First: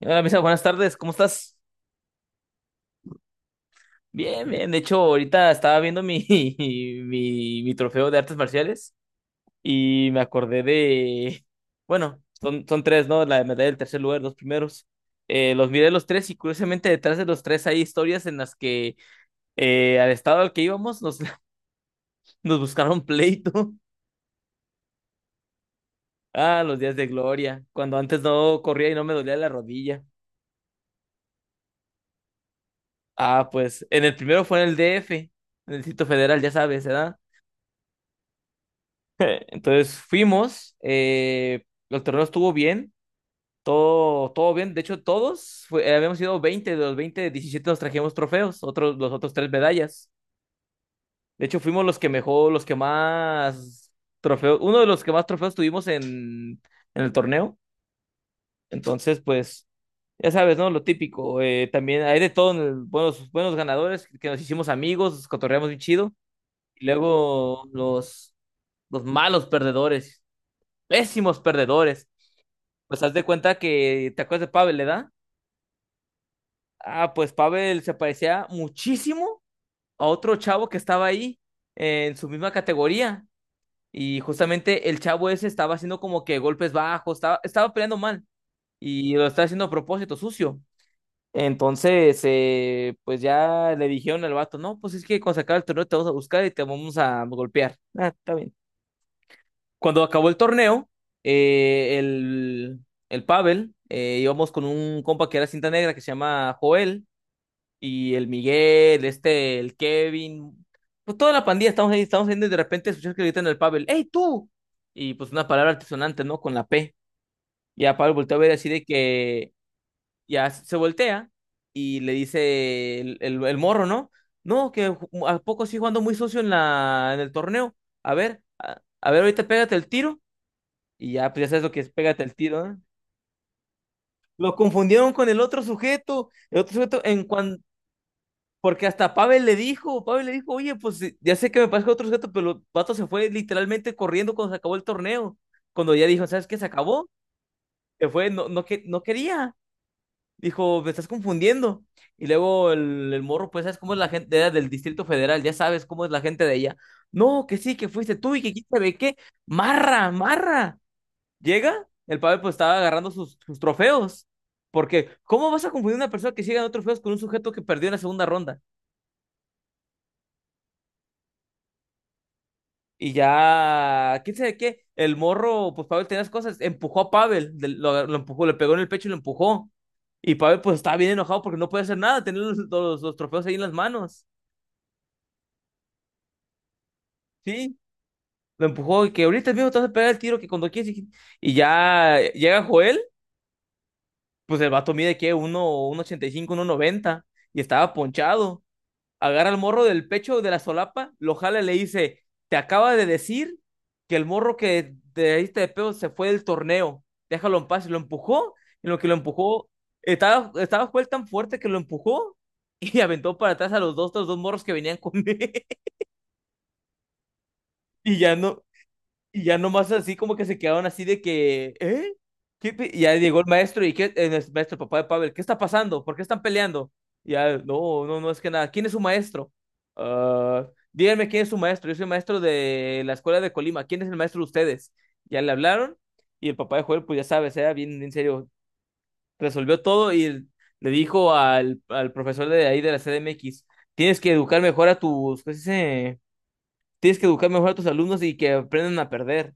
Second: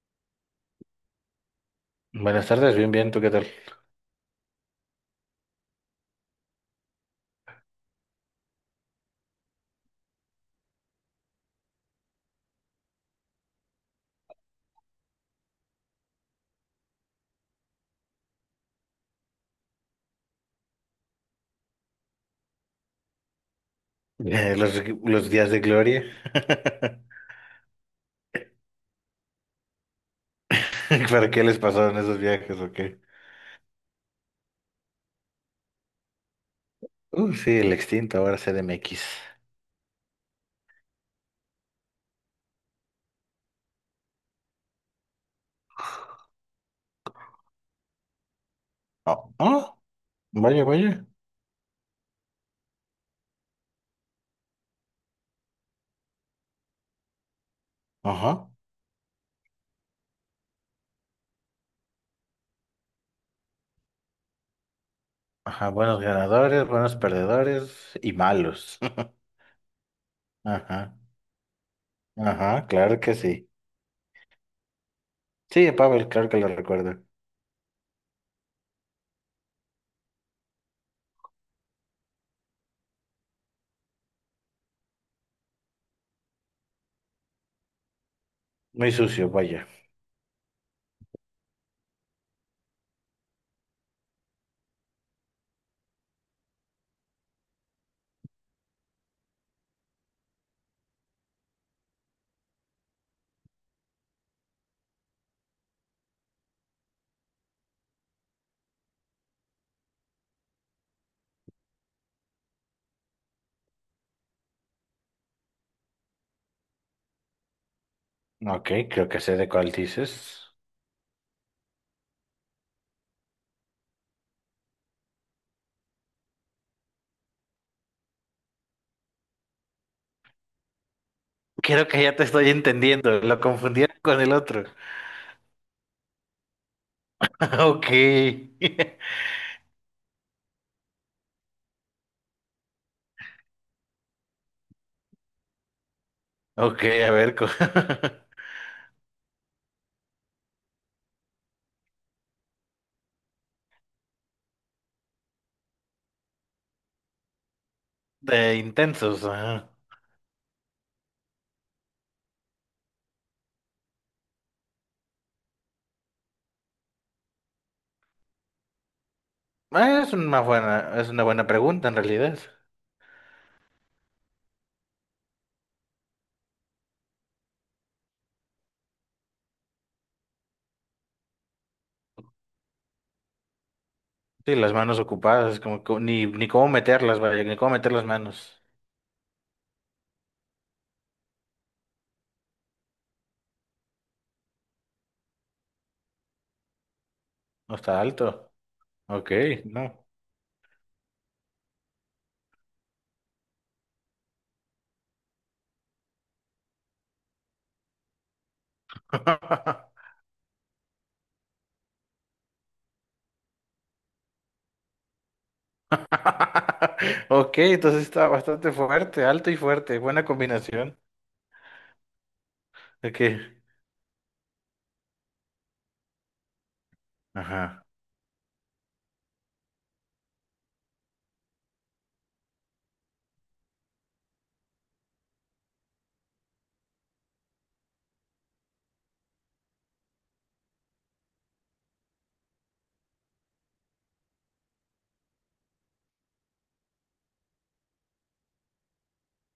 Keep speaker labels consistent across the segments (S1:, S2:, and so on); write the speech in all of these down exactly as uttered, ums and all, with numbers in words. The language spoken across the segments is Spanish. S1: Hola, Misa, buenas tardes, ¿cómo estás?
S2: Buenas tardes, bien, bien, ¿tú qué tal?
S1: Bien, bien. De hecho, ahorita estaba viendo mi, mi, mi trofeo de artes marciales y me acordé de. Bueno, son, son tres, ¿no? La medalla del tercer lugar, los primeros. Eh, los miré los tres y curiosamente detrás de los tres hay historias en las que eh, al estado al que íbamos nos, nos buscaron pleito.
S2: Eh, los, los días de gloria.
S1: Ah, los días de gloria, cuando antes no corría y no me dolía la rodilla.
S2: ¿Para qué les pasaron esos viajes o qué?
S1: Ah, pues en el primero fue en el D F, en el Distrito Federal, ya sabes, ¿verdad?
S2: Uh, sí, el extinto, ahora C D M X.
S1: Entonces fuimos, eh, el torneo estuvo bien, todo, todo bien. De hecho, todos, fue- eh, habíamos ido veinte de los veinte diecisiete nos trajimos trofeos, otros, los otros
S2: Oh,
S1: tres
S2: oh,
S1: medallas.
S2: vaya, vaya.
S1: De hecho, fuimos los que mejor, los que más trofeos, uno de los que más trofeos tuvimos en, en el torneo.
S2: Ajá.
S1: Entonces, pues, ya sabes, ¿no? Lo típico. eh, también hay de todo, en el- buenos, buenos ganadores, que nos hicimos amigos, cotorreamos
S2: Ajá,
S1: bien
S2: buenos
S1: chido.
S2: ganadores,
S1: Y
S2: buenos
S1: luego
S2: perdedores y
S1: los,
S2: malos.
S1: los malos perdedores,
S2: Ajá,
S1: pésimos perdedores.
S2: ajá, claro
S1: Pues haz
S2: que
S1: de
S2: sí.
S1: cuenta que te acuerdas de Pavel, ¿verdad?
S2: Sí, Pavel, claro que lo recuerdo.
S1: Ah, pues Pavel se parecía muchísimo a otro chavo que estaba ahí eh, en su misma categoría. Y justamente el chavo ese estaba haciendo como que golpes bajos, estaba, estaba peleando mal
S2: Muy
S1: y lo
S2: sucio,
S1: estaba haciendo
S2: vaya.
S1: a propósito, sucio. Entonces, eh, pues ya le dijeron al vato, no, pues es que cuando se acabe el torneo te vamos a buscar y te vamos a golpear. Ah, está bien. Cuando acabó el torneo, eh, el, el Pavel, eh, íbamos con un compa que era cinta negra que se llama Joel, y el Miguel, este, el Kevin, pues toda la pandilla estamos ahí, estamos yendo y de repente escuchas que gritan al Pavel, ¡Ey, tú! Y pues una palabra altisonante, ¿no? Con la P. Y a Pavel volteó a ver así
S2: Ok,
S1: de
S2: creo que sé de
S1: que
S2: cuál dices.
S1: ya se voltea y le dice el, el, el morro, ¿no? No, que ju- a poco sí jugando muy socio en la, en el torneo. A ver, a, a ver, ahorita pégate el tiro y ya, pues ya sabes lo que
S2: Creo
S1: es,
S2: que ya te
S1: pégate el
S2: estoy
S1: tiro, ¿eh?
S2: entendiendo, lo confundieron con el
S1: Lo
S2: otro.
S1: confundieron con el otro sujeto, el otro sujeto, en cuanto,
S2: Ok.
S1: porque hasta Pavel le dijo, Pavel le dijo, oye, pues eh, ya sé que me pasó otro sujeto, pero el vato se fue literalmente corriendo cuando se acabó el torneo. Cuando ya dijo, ¿sabes qué? Se
S2: Ok,
S1: acabó,
S2: a ver, co-
S1: se fue, no, no, que, no quería. Dijo, me estás confundiendo. Y luego el, el morro, pues, ¿sabes cómo es la gente? Era del Distrito Federal, ya sabes cómo es la gente de ella. No, que sí, que fuiste tú y que
S2: de
S1: quién sabe qué.
S2: intensos. Ajá.
S1: Marra, marra. Llega, el Pavel pues estaba agarrando sus, sus trofeos. Porque, ¿cómo vas a confundir una persona que sigue ganando trofeos con un sujeto que perdió en la segunda ronda?
S2: Ah, es una buena, es una buena pregunta en realidad.
S1: Y ya, quién sabe qué, el morro, pues Pavel tenía las cosas, empujó a Pavel, de- lo, lo empujó, le pegó en el pecho y lo empujó. Y Pavel pues estaba bien enojado porque no puede hacer nada, tenía los, los, los trofeos ahí en las manos.
S2: Sí, las manos ocupadas, como co- ni, ni cómo meterlas, vaya, ni cómo
S1: Sí,
S2: meter las manos.
S1: lo empujó y que ahorita mismo te vas a pegar el tiro que cuando quieres. Y, y ya llega Joel, pues el vato mide que uno, uno ochenta y cinco uno noventa y
S2: No
S1: estaba
S2: está alto.
S1: ponchado.
S2: Ok,
S1: Agarra al morro
S2: no.
S1: del pecho de la solapa, lo jala y le dice, te acaba de decir que el morro que te diste de pedo se fue del torneo, déjalo en paz, y lo empujó, en lo que lo empujó, estaba, estaba Joel tan fuerte que lo empujó y aventó para atrás a los dos, los dos morros que venían con él.
S2: Ok, entonces
S1: y
S2: está
S1: ya no,
S2: bastante fuerte,
S1: y
S2: alto y
S1: ya nomás
S2: fuerte,
S1: así
S2: buena
S1: como que se quedaron
S2: combinación.
S1: así de que, ¿eh? ¿Qué pe-? Y ya
S2: Ok.
S1: llegó el maestro y ¿qué? El maestro, papá de Pavel, ¿qué está pasando? ¿Por qué están peleando? Y ya,
S2: Ajá.
S1: no, no, no es que nada. ¿Quién es su maestro? Ah, díganme quién es su maestro. Yo soy maestro de la escuela de Colima. ¿Quién es el maestro de ustedes? Ya le hablaron y el papá de Joel, pues ya sabes, era bien en serio. Resolvió todo y le dijo al, al profesor de ahí de la C D M X, tienes que educar mejor a tus, ¿qué se dice? Tienes que educar mejor a tus alumnos y que aprendan a perder.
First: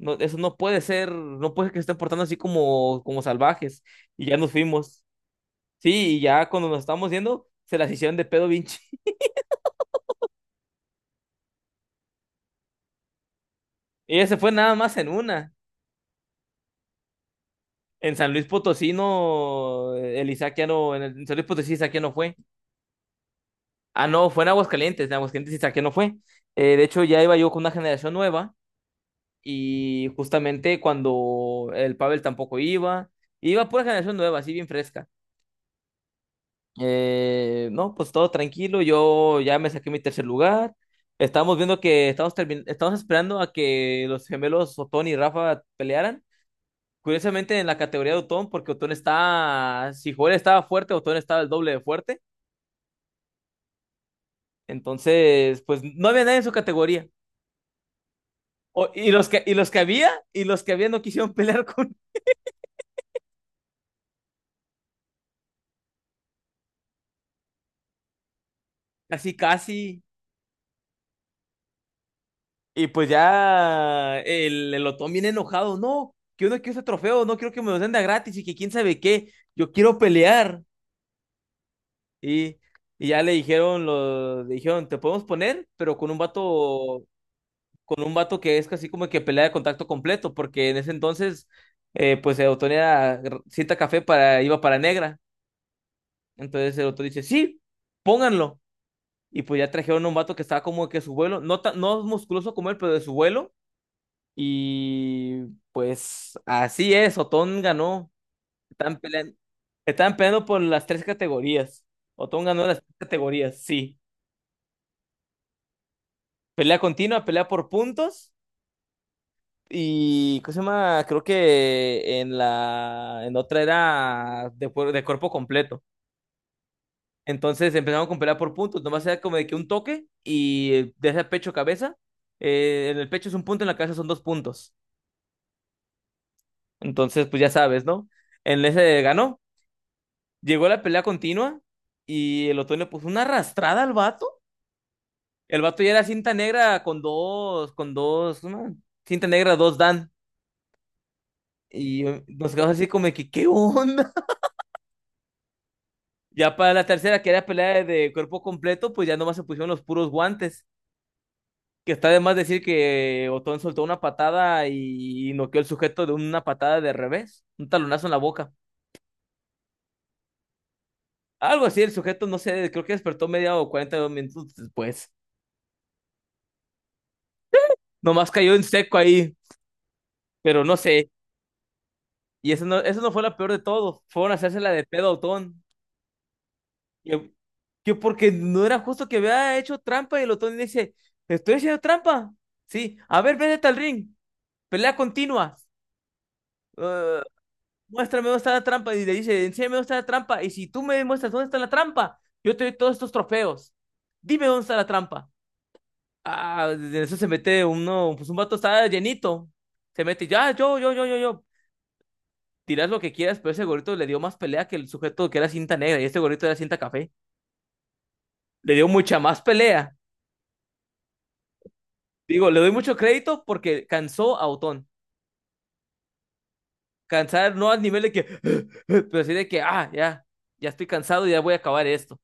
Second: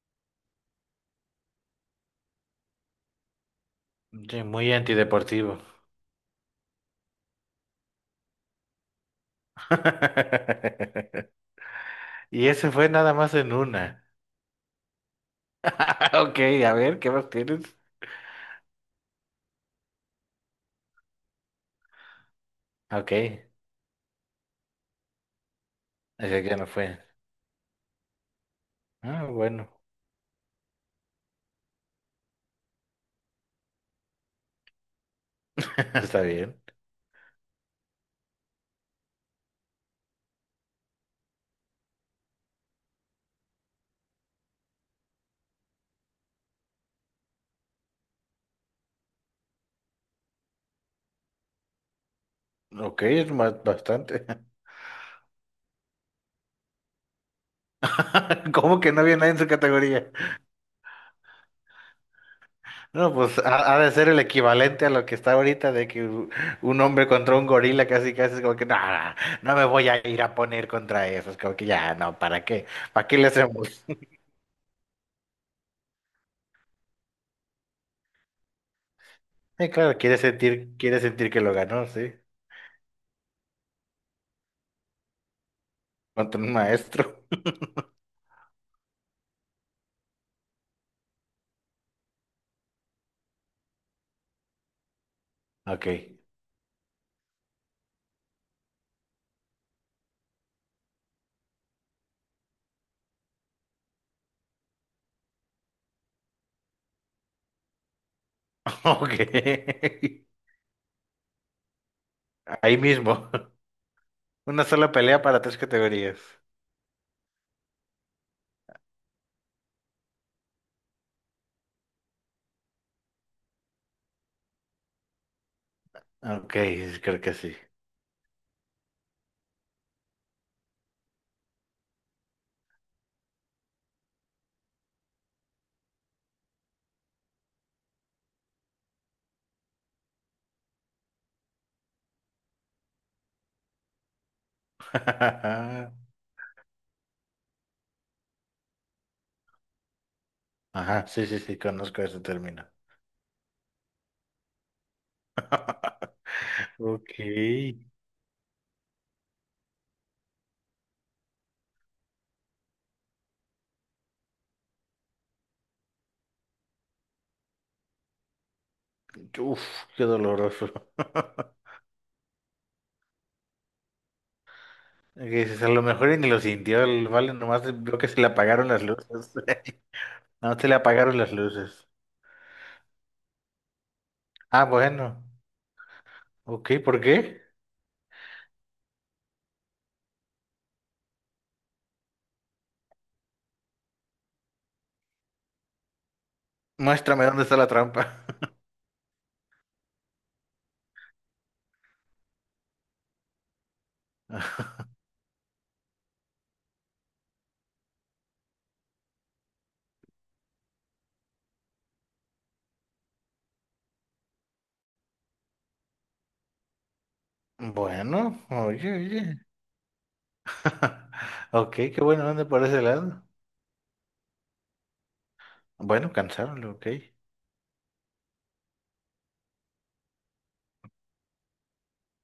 S1: No, eso no puede ser, no puede que se estén portando así como, como salvajes. Y ya
S2: Sí,
S1: nos
S2: muy
S1: fuimos.
S2: antideportivo.
S1: Sí, y ya cuando nos estábamos yendo, se las hicieron de pedo Vinci.
S2: Y ese fue nada más en una.
S1: Ella se fue nada más en una.
S2: Ok, a ver, ¿qué más tienes?
S1: En San Luis Potosí no, el Isaac ya no, en, el- en San Luis Potosí Isaac ya no fue.
S2: Ok.
S1: Ah, no, fue en Aguascalientes, en Aguascalientes Isaac ya no fue.
S2: Así que ya me
S1: Eh, de
S2: fue.
S1: hecho, ya iba yo con una generación nueva
S2: Ah, bueno,
S1: y justamente cuando el Pavel tampoco iba, iba pura generación nueva, así bien fresca.
S2: está bien.
S1: Eh, no, pues todo tranquilo. Yo ya me saqué mi tercer lugar. Estamos viendo que estamos, termin- estamos esperando a que los gemelos Otón y Rafa pelearan. Curiosamente en la categoría de Otón, porque Otón está, si Joel estaba fuerte, Otón estaba el doble de fuerte.
S2: Ok, es ma- bastante.
S1: Entonces, pues no había nadie en su categoría.
S2: ¿Cómo
S1: O-
S2: que no
S1: y
S2: había
S1: los
S2: nadie en
S1: que,
S2: su
S1: y los que había,
S2: categoría?
S1: y los que había no quisieron pelear con
S2: No, pues ha, ha de ser el equivalente a lo que está ahorita de que u- un hombre contra un gorila casi casi es como que no, no,
S1: casi
S2: no me voy
S1: casi.
S2: a ir a poner contra eso. Es como que ya, no, ¿para qué?
S1: Y
S2: ¿Para
S1: pues
S2: qué le hacemos?
S1: ya el, el Otón viene enojado, no, que uno quiere ese trofeo, no quiero que me lo den de a gratis y que quién sabe qué,
S2: Eh,
S1: yo quiero
S2: claro, quiere
S1: pelear.
S2: sentir, quiere sentir que lo ganó, sí.
S1: Y, y ya le dijeron, lo, le dijeron, te podemos poner, pero con un
S2: Contra un
S1: vato,
S2: maestro.
S1: con un vato que es casi como que pelea de contacto completo, porque en ese entonces, eh, pues el Otón era cita café para, iba para negra.
S2: Ok.
S1: Entonces el Otón dice, sí, pónganlo. Y pues ya trajeron a un vato que estaba como que su vuelo, no, tan- no musculoso como él, pero de su vuelo. Y pues así es, Otón ganó. Estaban
S2: Ok.
S1: peleando, estaban peleando por las tres categorías. Otón ganó
S2: Ahí
S1: las tres
S2: mismo.
S1: categorías, sí.
S2: Una sola pelea para tres categorías.
S1: Pelea continua, pelea por puntos. Y, ¿cómo se llama? Creo que en la, en otra era de, cuer- de cuerpo completo.
S2: Ok, creo que sí.
S1: Entonces empezaron con pelea por puntos. Nomás era como de que un toque y de ese pecho cabeza. eh, en el pecho es un punto, en la cabeza son dos puntos. Entonces, pues ya sabes, ¿no? En ese ganó. Llegó la pelea continua y el otoño puso una arrastrada al vato. El vato ya era cinta negra con dos, con dos, una cinta negra, dos Dan.
S2: Ajá, sí, sí, sí, conozco
S1: Y
S2: ese
S1: nos
S2: término.
S1: quedamos así como de que, ¿qué onda? Ya para la tercera, que era
S2: Ok.
S1: pelea de cuerpo completo, pues ya nomás se pusieron los puros guantes. Que está de más decir que Otón soltó una patada y noqueó el sujeto de una patada de revés, un talonazo en la boca.
S2: Uf, qué doloroso.
S1: Algo así, el sujeto, no sé, creo que despertó media o cuarenta minutos después.
S2: Que dices, a lo mejor y ni lo sintió el vale, nomás vio que se le
S1: Nomás cayó en
S2: apagaron las
S1: seco
S2: luces.
S1: ahí,
S2: No,
S1: pero
S2: se le
S1: no sé.
S2: apagaron las luces.
S1: Y eso no, eso no fue la peor de todo. Fueron a hacerse
S2: Ah,
S1: la de pedo a
S2: bueno.
S1: Otón.
S2: Ok, ¿por
S1: Que,
S2: qué?
S1: que porque no era justo que había hecho trampa y el Otón dice, estoy haciendo trampa. Sí, a ver, vete al ring. Pelea continua. Eh,
S2: Muéstrame dónde está la trampa.
S1: Muéstrame dónde está la trampa. Y le dice, enséñame dónde está la trampa. Y si tú me muestras dónde está la trampa, yo te doy todos estos trofeos. Dime dónde está la trampa. Ah, de eso se mete uno, pues un vato está llenito. Se mete, ya, yo, yo, yo, yo, yo. Tiras lo que quieras, pero ese gorrito le dio más pelea que el sujeto que era cinta negra y este gorrito era cinta café.
S2: Bueno,
S1: Le dio
S2: oye,
S1: mucha
S2: oye.
S1: más pelea.
S2: Ok, qué bueno, ¿dónde
S1: Digo, le
S2: por
S1: doy
S2: ese
S1: mucho
S2: lado?
S1: crédito porque cansó a Otón.
S2: Bueno, cansaron, ok.
S1: Cansar no al nivel de que, pero sí de que, ah, ya, ya estoy cansado y ya voy a acabar esto.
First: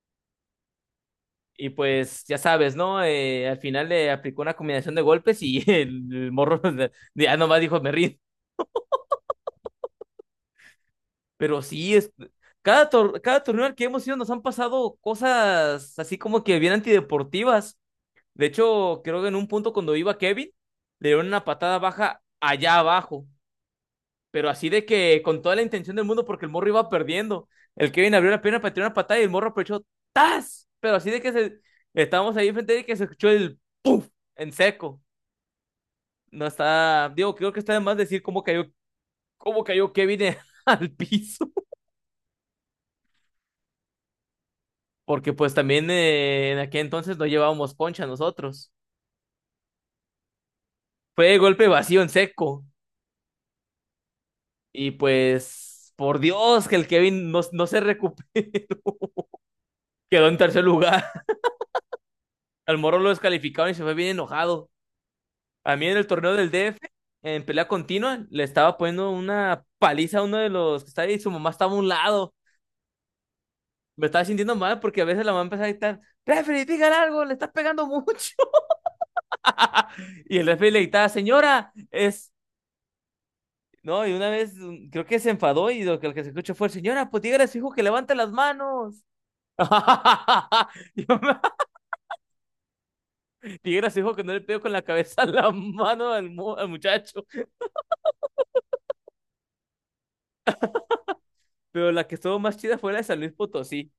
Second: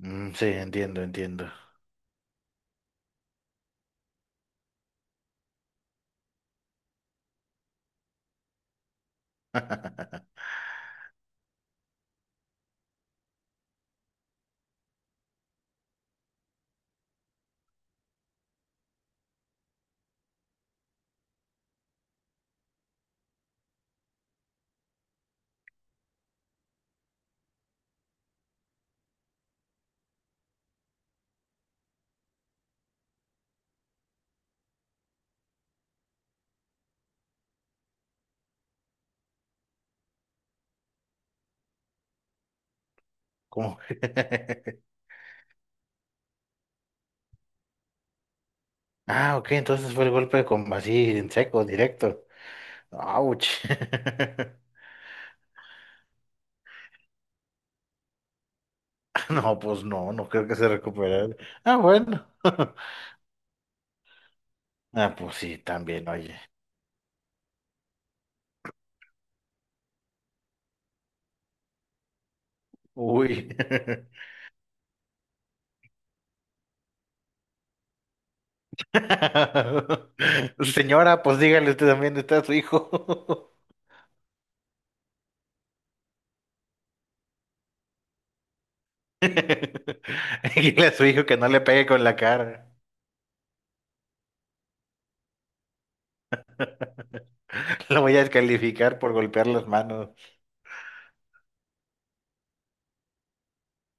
S2: Mm, sí, entiendo, entiendo.
S1: Y pues ya sabes, ¿no? Eh, al final le aplicó una combinación de golpes y el, morro ya nomás dijo, me rindo. Pero sí, es, cada, tor cada torneo al que hemos ido nos han pasado cosas así como que bien antideportivas. De hecho, creo que en un punto cuando iba Kevin, le dieron una patada baja allá abajo, pero así de que con toda la intención del mundo porque el morro iba perdiendo. El Kevin abrió la pierna para tirar una patada y el morro aprovechó ¡tas! Pero así de que se... estábamos ahí enfrente de él que se escuchó el en seco. No está, digo, creo que está de más decir cómo cayó, cómo cayó Kevin en- al piso,
S2: ¿Cómo?
S1: porque pues también eh, en aquel entonces no llevábamos poncha nosotros.
S2: Ah, ok, entonces fue el golpe de com- así en
S1: Fue
S2: seco,
S1: golpe vacío en
S2: directo.
S1: seco.
S2: ¡Auch!
S1: Y pues, por Dios, que el Kevin no, no se recuperó.
S2: No, pues no,
S1: Quedó
S2: no
S1: en
S2: creo que
S1: tercer
S2: se
S1: lugar.
S2: recuperara. Ah, bueno.
S1: Al Moro lo descalificaron y se fue bien enojado.
S2: Ah, pues sí,
S1: A mí en
S2: también,
S1: el torneo
S2: oye.
S1: del D F, en pelea continua, le estaba poniendo una paliza a uno de los que estaba ahí y su mamá estaba a un lado.
S2: Uy.
S1: Me estaba sintiendo mal porque a veces la mamá empezaba a gritar, referee, digan algo, le estás pegando mucho. Y el referee le gritaba,
S2: Señora, pues dígale
S1: señora,
S2: usted también,
S1: es...
S2: está su hijo.
S1: No, y una vez mm, creo que se enfadó y lo que, lo que se escuchó fue, señora, pues dígale a su hijo que levante las manos.
S2: Dígale a su
S1: Yo
S2: hijo
S1: me
S2: que no le pegue con la cara.
S1: Piedra se dijo que no le pegó con la cabeza a la mano al, mu- al muchacho.
S2: Lo voy a descalificar por golpear las manos.
S1: Pero la que estuvo más chida fue la de San Luis Potosí.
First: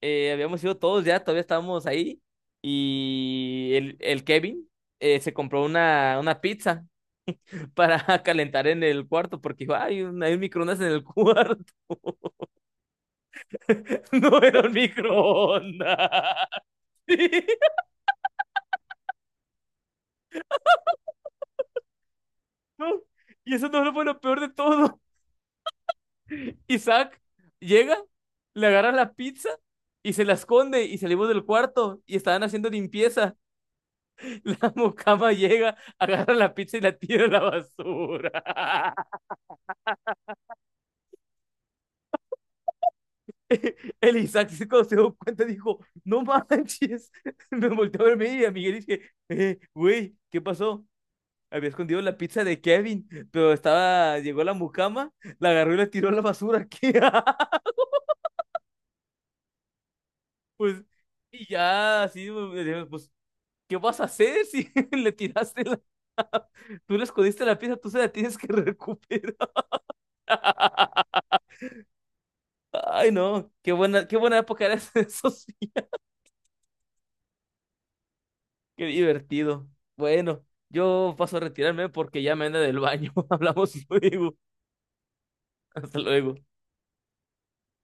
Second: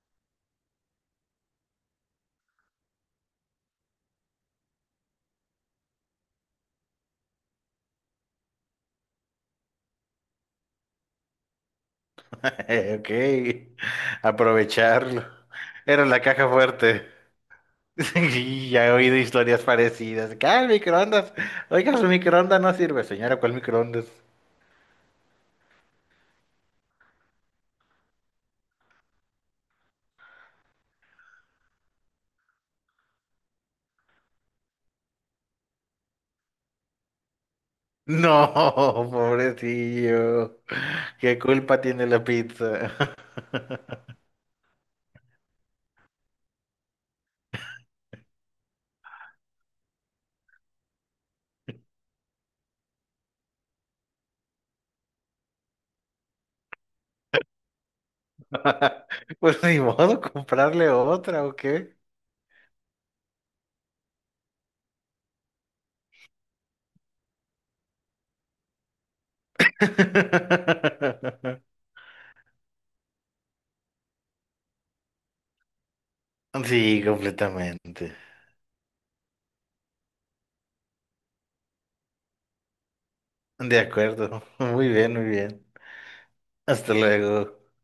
S1: Eh, habíamos ido todos ya, todavía estábamos ahí. Y el, el Kevin eh, se compró una, una pizza para calentar en el cuarto porque dijo, hay un, hay un microondas en el cuarto.
S2: Ok,
S1: No era un
S2: aprovecharlo. Era
S1: microondas.
S2: la caja fuerte.
S1: Sí,
S2: Y ya he oído historias parecidas. Que, ah, el microondas. Oiga, su microondas no
S1: no.
S2: sirve, señora,
S1: Y
S2: ¿cuál
S1: eso no fue
S2: microondas?
S1: lo peor de todo. Isaac llega, le agarra la pizza y se la esconde y salimos del cuarto y estaban haciendo limpieza. La mucama llega, agarra la pizza y la tira a la basura.
S2: No, pobrecillo. ¿Qué culpa tiene la pizza?
S1: El Isaac se cuando se dio cuenta dijo, no manches. Me volteó a verme y a Miguel dije, eh, güey, ¿qué pasó? Había escondido la pizza de Kevin, pero estaba, llegó la mucama, la agarró y la tiró a la basura. ¿Qué?
S2: Pues ni modo,
S1: Pues,
S2: comprarle otra,
S1: y
S2: ¿o qué?
S1: ya, así, pues, ¿qué vas a hacer si le tiraste la... Tú le escondiste la pieza, tú se la tienes que recuperar. Ay, no, qué buena, qué buena época era esa, eso sí,
S2: Sí, completamente.
S1: qué divertido. Bueno, yo paso a retirarme porque ya me anda del baño. Hablamos
S2: De
S1: luego.
S2: acuerdo. Muy bien, muy bien.
S1: Hasta luego.
S2: Hasta luego.